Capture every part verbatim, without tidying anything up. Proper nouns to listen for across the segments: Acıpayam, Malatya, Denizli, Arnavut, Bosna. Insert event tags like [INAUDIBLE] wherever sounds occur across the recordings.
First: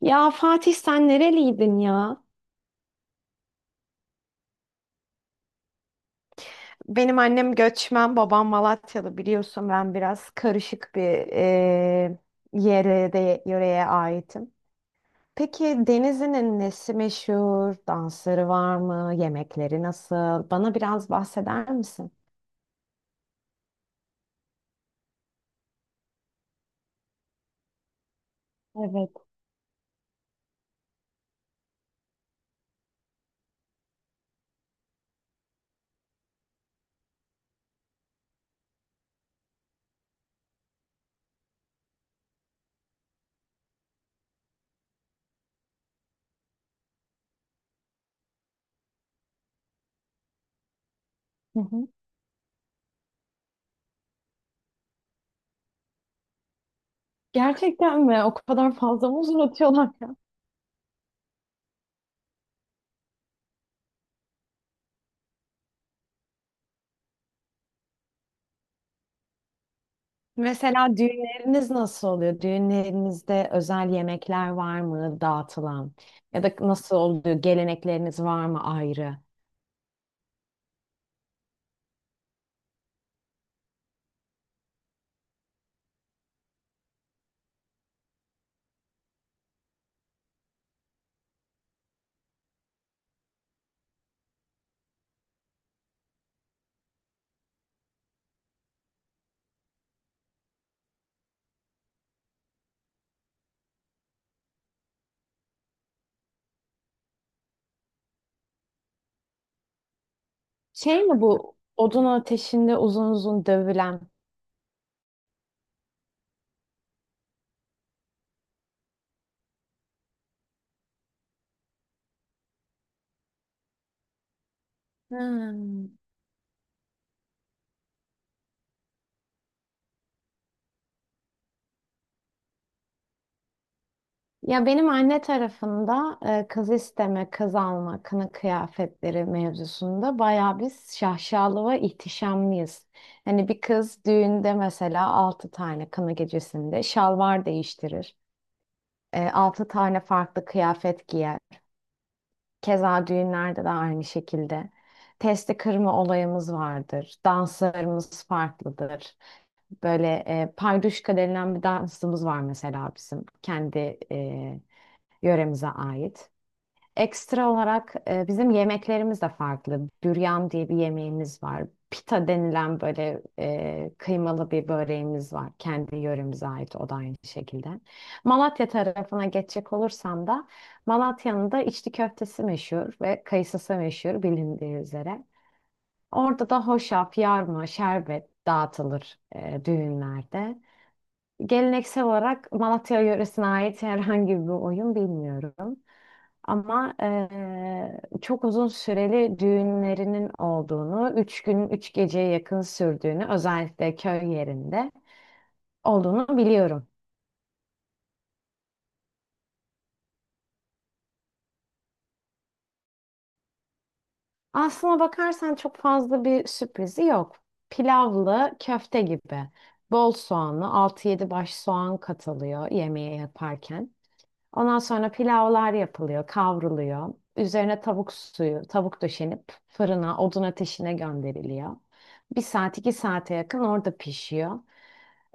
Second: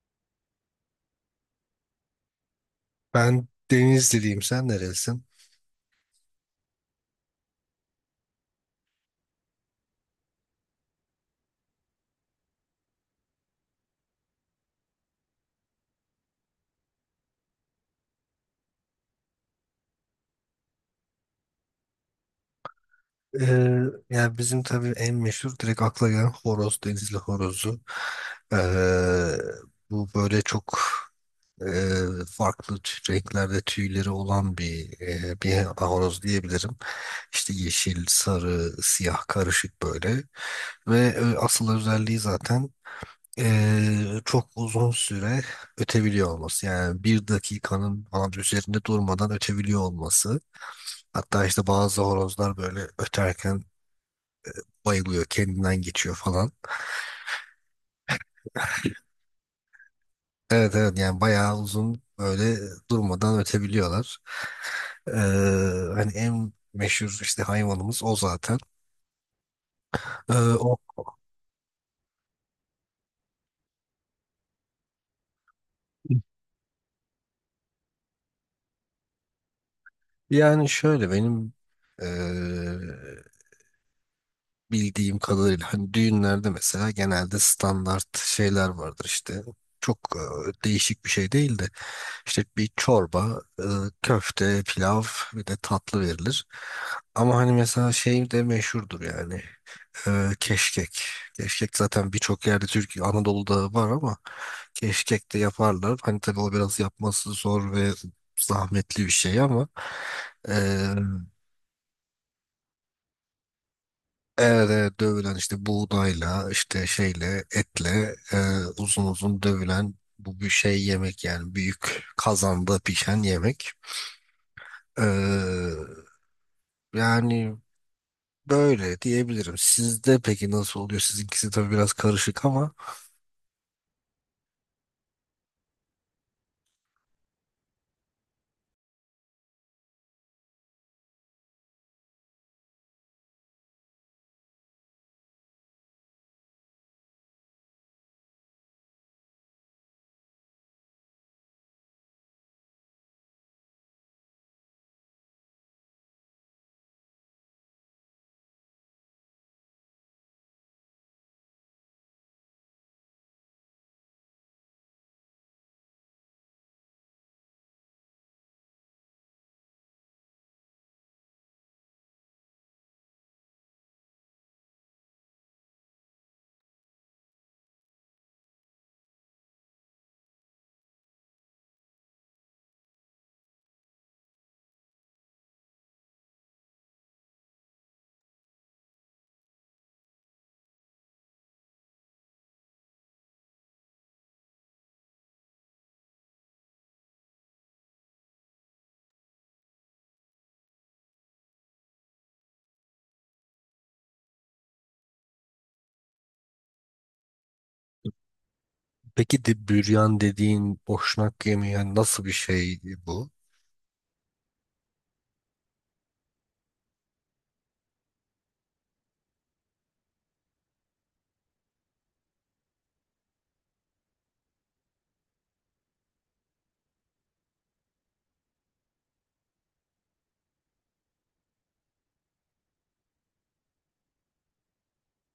Ya Fatih sen nereliydin ya? Ben Denizliliyim. Sen nerelisin? Benim annem göçmen, babam Malatyalı biliyorsun ben biraz karışık bir eee yere de yöreye aitim. Peki Denizli'nin nesi meşhur? Dansları var mı? Yemekleri nasıl? Bana biraz bahseder misin? Ee, Yani bizim tabii en meşhur direkt akla gelen horoz. Denizli horozu. Ee, Evet. Bu böyle çok e, farklı tü- renklerde tüyleri olan bir e, bir horoz diyebilirim. İşte yeşil, sarı, siyah karışık böyle. Ve e, asıl özelliği zaten e, çok uzun süre ötebiliyor olması. Yani bir dakikanın falan üzerinde durmadan ötebiliyor olması. Hatta Hı işte hı. bazı horozlar böyle öterken bayılıyor, kendinden geçiyor falan. Gerçekten mi? O kadar fazla mı uzatıyorlar ya? Evet evet, yani bayağı uzun böyle durmadan ötebiliyorlar. Ee, Hani en meşhur işte hayvanımız o zaten. Ee, o Mesela düğünleriniz nasıl oluyor? Düğünlerinizde özel yemekler var mı dağıtılan? Ya da nasıl oluyor? Gelenekleriniz var mı ayrı? Yani şöyle benim ee, bildiğim kadarıyla hani düğünlerde mesela genelde standart şeyler vardır işte. Çok e, değişik bir şey değil de işte bir çorba, e, köfte, pilav, bir de tatlı verilir. Ama hani mesela şey de meşhurdur, yani e, keşkek. Keşkek zaten birçok yerde Türkiye, Anadolu'da var ama keşkek de yaparlar. Hani tabii o biraz yapması zor ve zahmetli bir şey ama e, Şey mi bu odun ateşinde uzun uzun dövülen? evet, evet dövülen işte buğdayla işte şeyle etle e, uzun uzun dövülen bu bir şey yemek, yani büyük kazanda pişen yemek. E, Hmm. Yani böyle diyebilirim. Sizde peki nasıl oluyor? Sizinkisi tabii biraz karışık ama Ya benim anne tarafında e, kız isteme, kız alma, kına kıyafetleri mevzusunda bayağı biz şaşalı ve ihtişamlıyız. Hani bir kız düğünde mesela altı tane kına gecesinde şalvar değiştirir. E, altı tane farklı kıyafet giyer. Keza düğünlerde de aynı şekilde. Testi kırma olayımız vardır. Danslarımız farklıdır. Böyle e, payduşka denilen bir dansımız var mesela bizim. Kendi e, yöremize ait. Ekstra olarak e, bizim yemeklerimiz de farklı. Büryan diye bir yemeğimiz var. Pita denilen böyle e, kıymalı bir böreğimiz var. Kendi yöremize ait o da aynı şekilde. Malatya tarafına geçecek olursam da Malatya'nın da içli köftesi meşhur ve kayısısı meşhur bilindiği üzere. Orada da hoşaf, yarma, şerbet dağıtılır e, düğünlerde. Geleneksel olarak Malatya yöresine ait herhangi bir oyun bilmiyorum. Ama eee, çok uzun süreli düğünlerinin olduğunu, üç gün üç geceye yakın sürdüğünü, özellikle köy yerinde olduğunu biliyorum. peki de büryan dediğin boşnak yemeği yani nasıl bir şey bu? Aslına bakarsan çok fazla bir sürprizi yok. Pilavlı köfte gibi. Bol soğanlı, altı yedi baş soğan katılıyor yemeğe yaparken. Ondan sonra pilavlar yapılıyor, kavruluyor. Üzerine tavuk suyu, tavuk döşenip fırına, odun ateşine gönderiliyor. Bir saat iki saate yakın orada pişiyor.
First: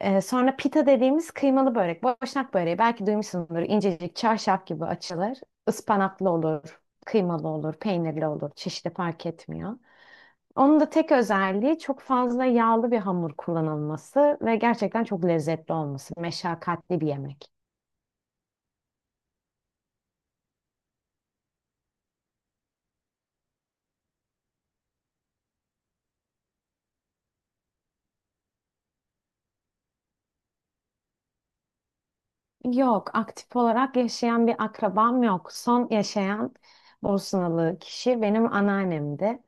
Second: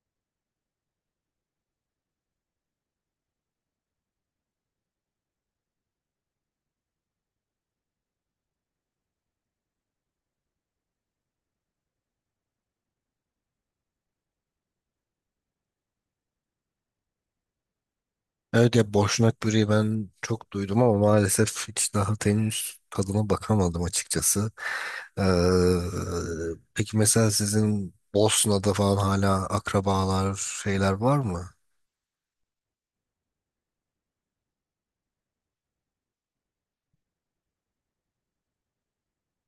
Ee, sonra pita dediğimiz kıymalı börek. Boşnak böreği belki duymuşsundur. İncecik çarşaf gibi açılır. Ispanaklı olur, kıymalı olur, peynirli olur. Çeşitli fark etmiyor. Onun da tek özelliği çok fazla yağlı bir hamur kullanılması ve gerçekten çok lezzetli olması. Meşakkatli bir yemek. Evet, ya boşnak böreği ben çok duydum ama maalesef hiç daha henüz tadına bakamadım açıkçası. Ee, peki mesela sizin Bosna'da falan hala akrabalar şeyler var mı? Yok, aktif olarak yaşayan bir akrabam yok. Son yaşayan Bosnalı kişi benim anneannemdi.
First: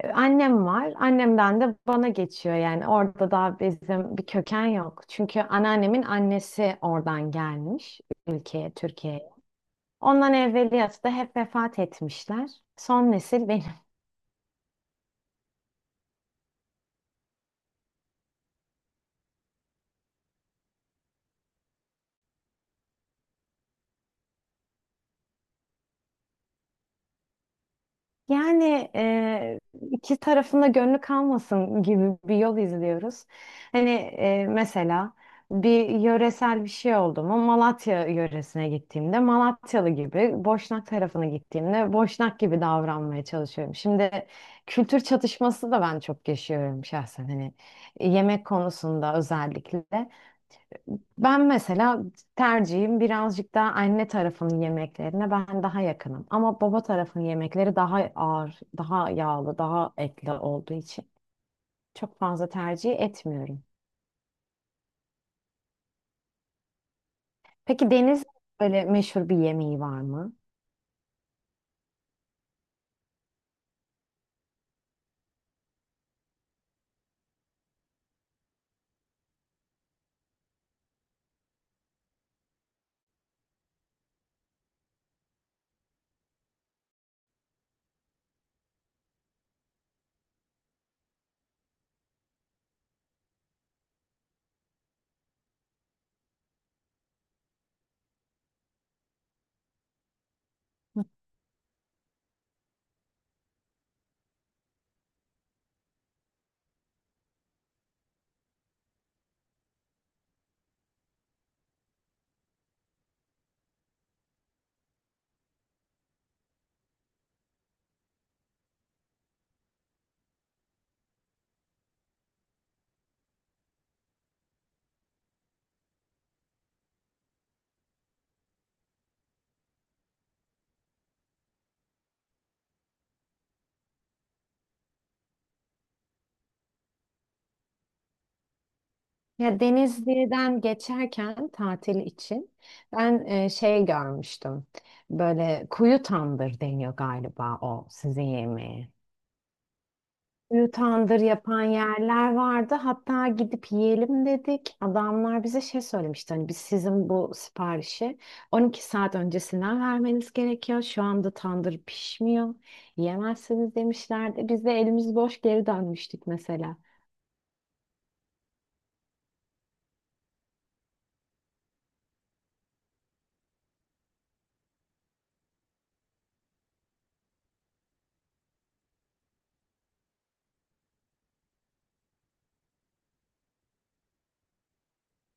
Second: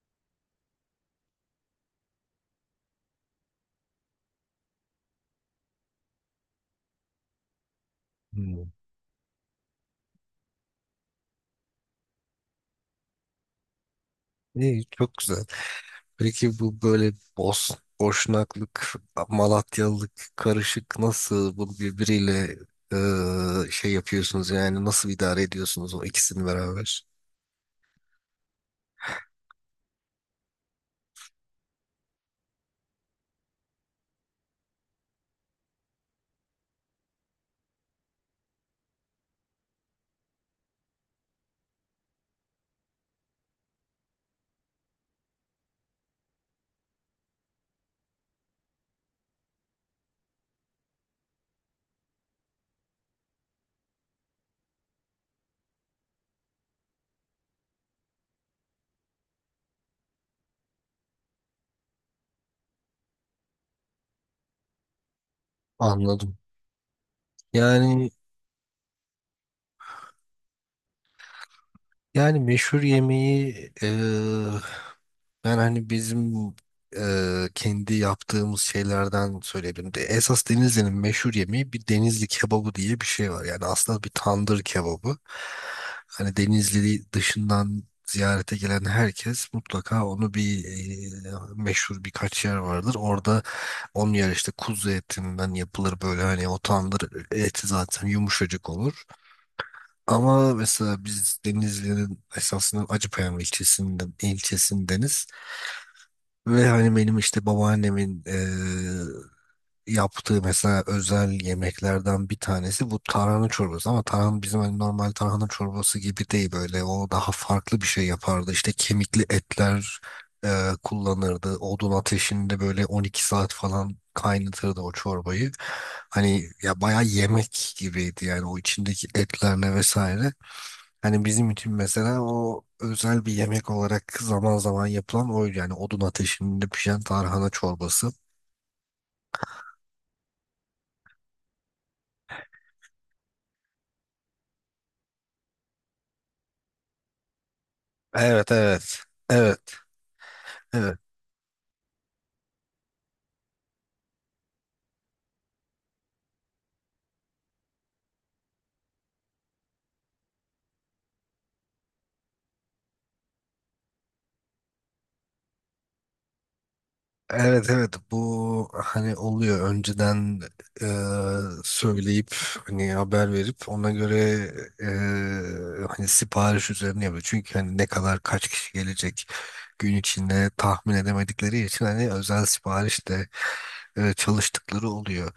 Ee, Annem var. Annemden de bana geçiyor yani. Orada da bizim bir köken yok. Çünkü anneannemin annesi oradan gelmiş Hmm. ülkeye, Türkiye'ye. Ondan evveliyatı da hep vefat etmişler. Son nesil benim. İyi, çok güzel. Peki bu böyle Bos Boşnaklık, Malatyalılık karışık nasıl bu birbiriyle e, şey yapıyorsunuz, yani nasıl idare ediyorsunuz o ikisini beraber? Yani e, iki tarafında gönlü kalmasın gibi bir yol izliyoruz. Hani e, mesela bir yöresel bir şey oldu mu Malatya yöresine gittiğimde Malatyalı gibi, Boşnak tarafına gittiğimde Boşnak gibi davranmaya çalışıyorum. Şimdi kültür çatışması da ben çok yaşıyorum şahsen hani yemek konusunda özellikle. Ben mesela tercihim birazcık daha anne tarafının yemeklerine ben daha yakınım. Ama baba tarafının yemekleri daha ağır, daha yağlı, daha etli olduğu için çok fazla tercih etmiyorum. Anladım. Peki Yani Deniz böyle meşhur bir yemeği var mı? Yani meşhur yemeği, eee, ben hani bizim eee, kendi yaptığımız şeylerden söyleyebilirim. De, esas Denizli'nin meşhur yemeği bir Denizli kebabı diye bir şey var. Yani aslında bir tandır kebabı. Hani Denizli dışından ziyarete gelen herkes mutlaka onu bir eee, meşhur birkaç yer vardır. Orada onun yer işte kuzu etinden yapılır, böyle hani o tandır eti zaten yumuşacık olur. Ama mesela biz Denizli'nin esasında Acıpayam ilçesinden ilçesindeniz ve hani benim işte babaannemin eee, yaptığı mesela özel yemeklerden bir tanesi bu tarhana çorbası, ama tarhana bizim hani normal tarhana çorbası gibi değil, böyle o daha farklı bir şey yapardı. İşte kemikli etler eee, kullanırdı, odun ateşinde böyle on iki saat falan kaynatırdı o çorbayı. Hani ya bayağı yemek gibiydi yani, o içindeki etlerle vesaire. Hani bizim için mesela o özel bir yemek olarak zaman zaman yapılan oydu. Yani odun ateşinde pişen tarhana çorbası. Ya Denizli'den geçerken tatil için ben e, şey görmüştüm. Böyle kuyu tandır deniyor galiba o sizin Evet, yemeğe. evet. Evet Ünlü evet. tandır yapan yerler vardı. Hatta gidip yiyelim dedik. Adamlar bize şey söylemişti. Hani biz sizin bu siparişi on iki saat öncesinden vermeniz gerekiyor. Şu anda tandır pişmiyor. Yiyemezsiniz demişlerdi. Biz de elimiz boş geri dönmüştük mesela. Evet evet, bu hani oluyor. Önceden e, söyleyip hani haber verip ona göre e, hani sipariş üzerine yapıyor. Çünkü hani ne kadar, kaç kişi gelecek gün içinde tahmin edemedikleri için hani özel sipariş de e, çalıştıkları oluyor.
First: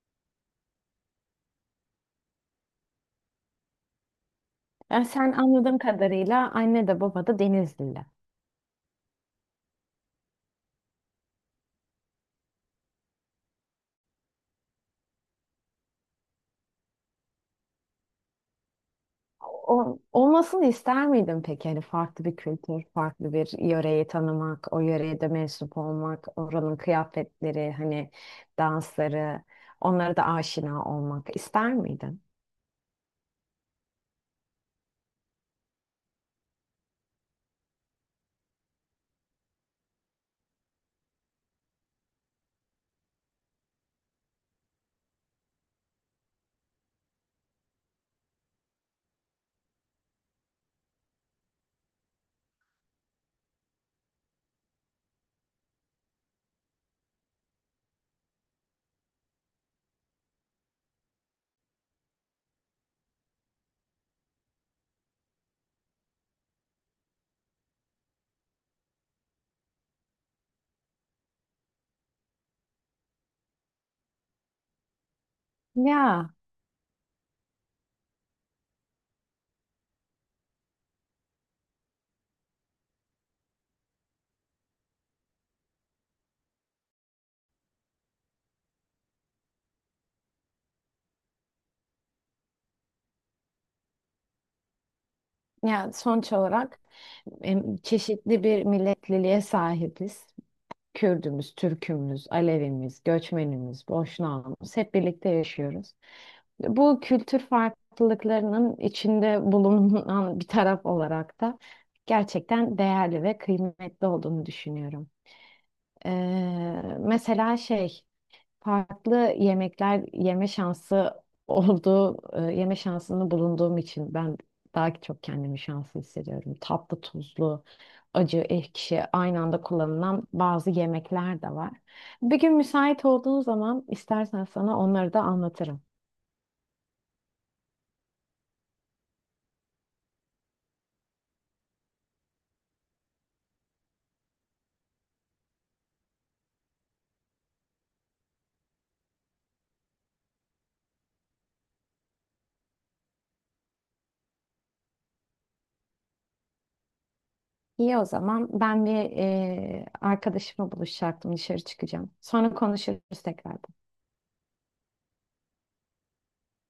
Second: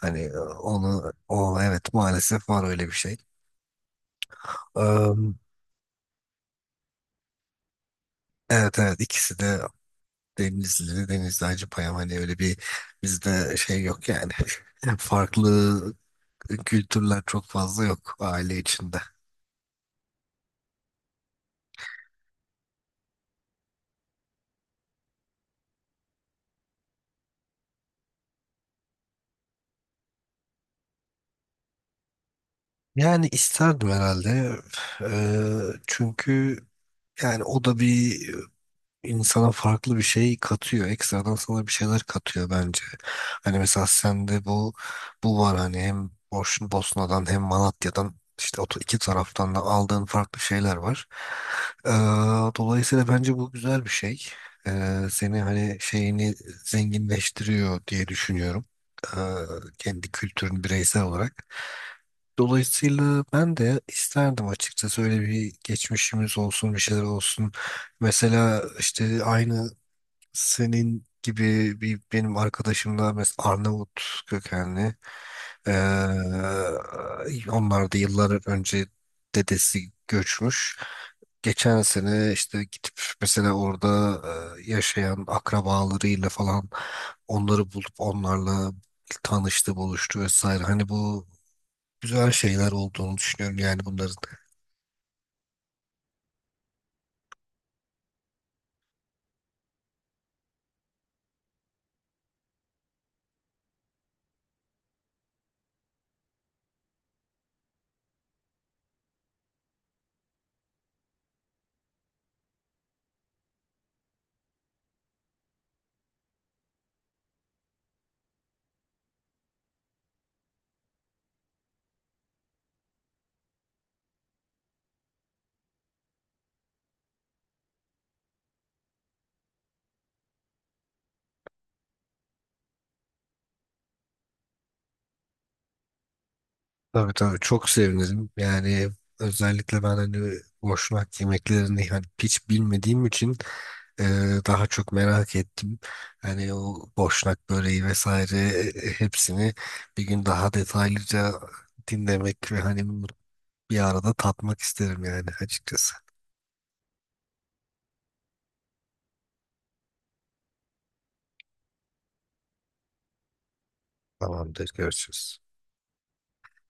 Hani e, onu o, evet, maalesef var öyle bir şey. Yani sen Am, anladığım kadarıyla anne de baba da Denizlili. evet evet, ikisi de Denizli, Denizli Hacıpayam, hani öyle bir bizde şey yok yani. [LAUGHS] Farklı kültürler çok fazla yok aile içinde. O, olmasını ister miydin peki? Hani farklı bir kültür, farklı bir yöreyi tanımak, o yöreye de mensup olmak, oranın kıyafetleri, hani dansları, onlara da aşina olmak ister miydin? Yani isterdim herhalde. Eee, çünkü yani o da bir insana farklı bir şey katıyor. Ekstradan sana bir şeyler katıyor bence. Hani mesela sende bu bu var, hani hem Boş, Bosna'dan hem Malatya'dan, işte o iki taraftan da aldığın farklı şeyler var. Ee, Dolayısıyla bence bu güzel bir şey. Ee, seni hani şeyini zenginleştiriyor diye düşünüyorum. Ee, Kendi kültürün bireysel olarak. Dolayısıyla ben de isterdim açıkçası, öyle bir geçmişimiz olsun, bir şeyler olsun. Mesela işte aynı senin gibi bir benim arkadaşım da mesela Arnavut kökenli. Ee, Ya, Onlar da yıllar önce dedesi göçmüş. Geçen sene işte gidip mesela orada e, yaşayan akrabalarıyla falan onları bulup onlarla tanıştı, buluştu vesaire. Hani bu güzel şeyler olduğunu düşünüyorum yani bunların. ya sonuç olarak em, çeşitli bir milletliliğe sahibiz. Kürdümüz, Türkümüz, Alevimiz, göçmenimiz, Boşnağımız hep birlikte yaşıyoruz. Bu kültür farklılıklarının içinde bulunan bir taraf olarak da gerçekten değerli ve kıymetli olduğunu düşünüyorum. Ee, mesela şey farklı yemekler yeme şansı olduğu e, yeme şansını bulunduğum için ben daha çok kendimi şanslı hissediyorum. Tatlı, tuzlu, acı, ekşi aynı anda kullanılan bazı yemekler de var. Bir gün müsait olduğun zaman istersen sana onları da anlatırım. Tabii tabii, çok sevinirim. Yani özellikle ben hani boşnak yemeklerini hani hiç bilmediğim için e, daha çok merak ettim. Hani o boşnak böreği vesaire, e, e, hepsini bir gün daha detaylıca dinlemek ve hani bir arada tatmak isterim yani açıkçası. İyi o zaman. Ben bir e, arkadaşımla buluşacaktım. Dışarı çıkacağım. Sonra konuşuruz tekrar. Tamamdır, görüşürüz.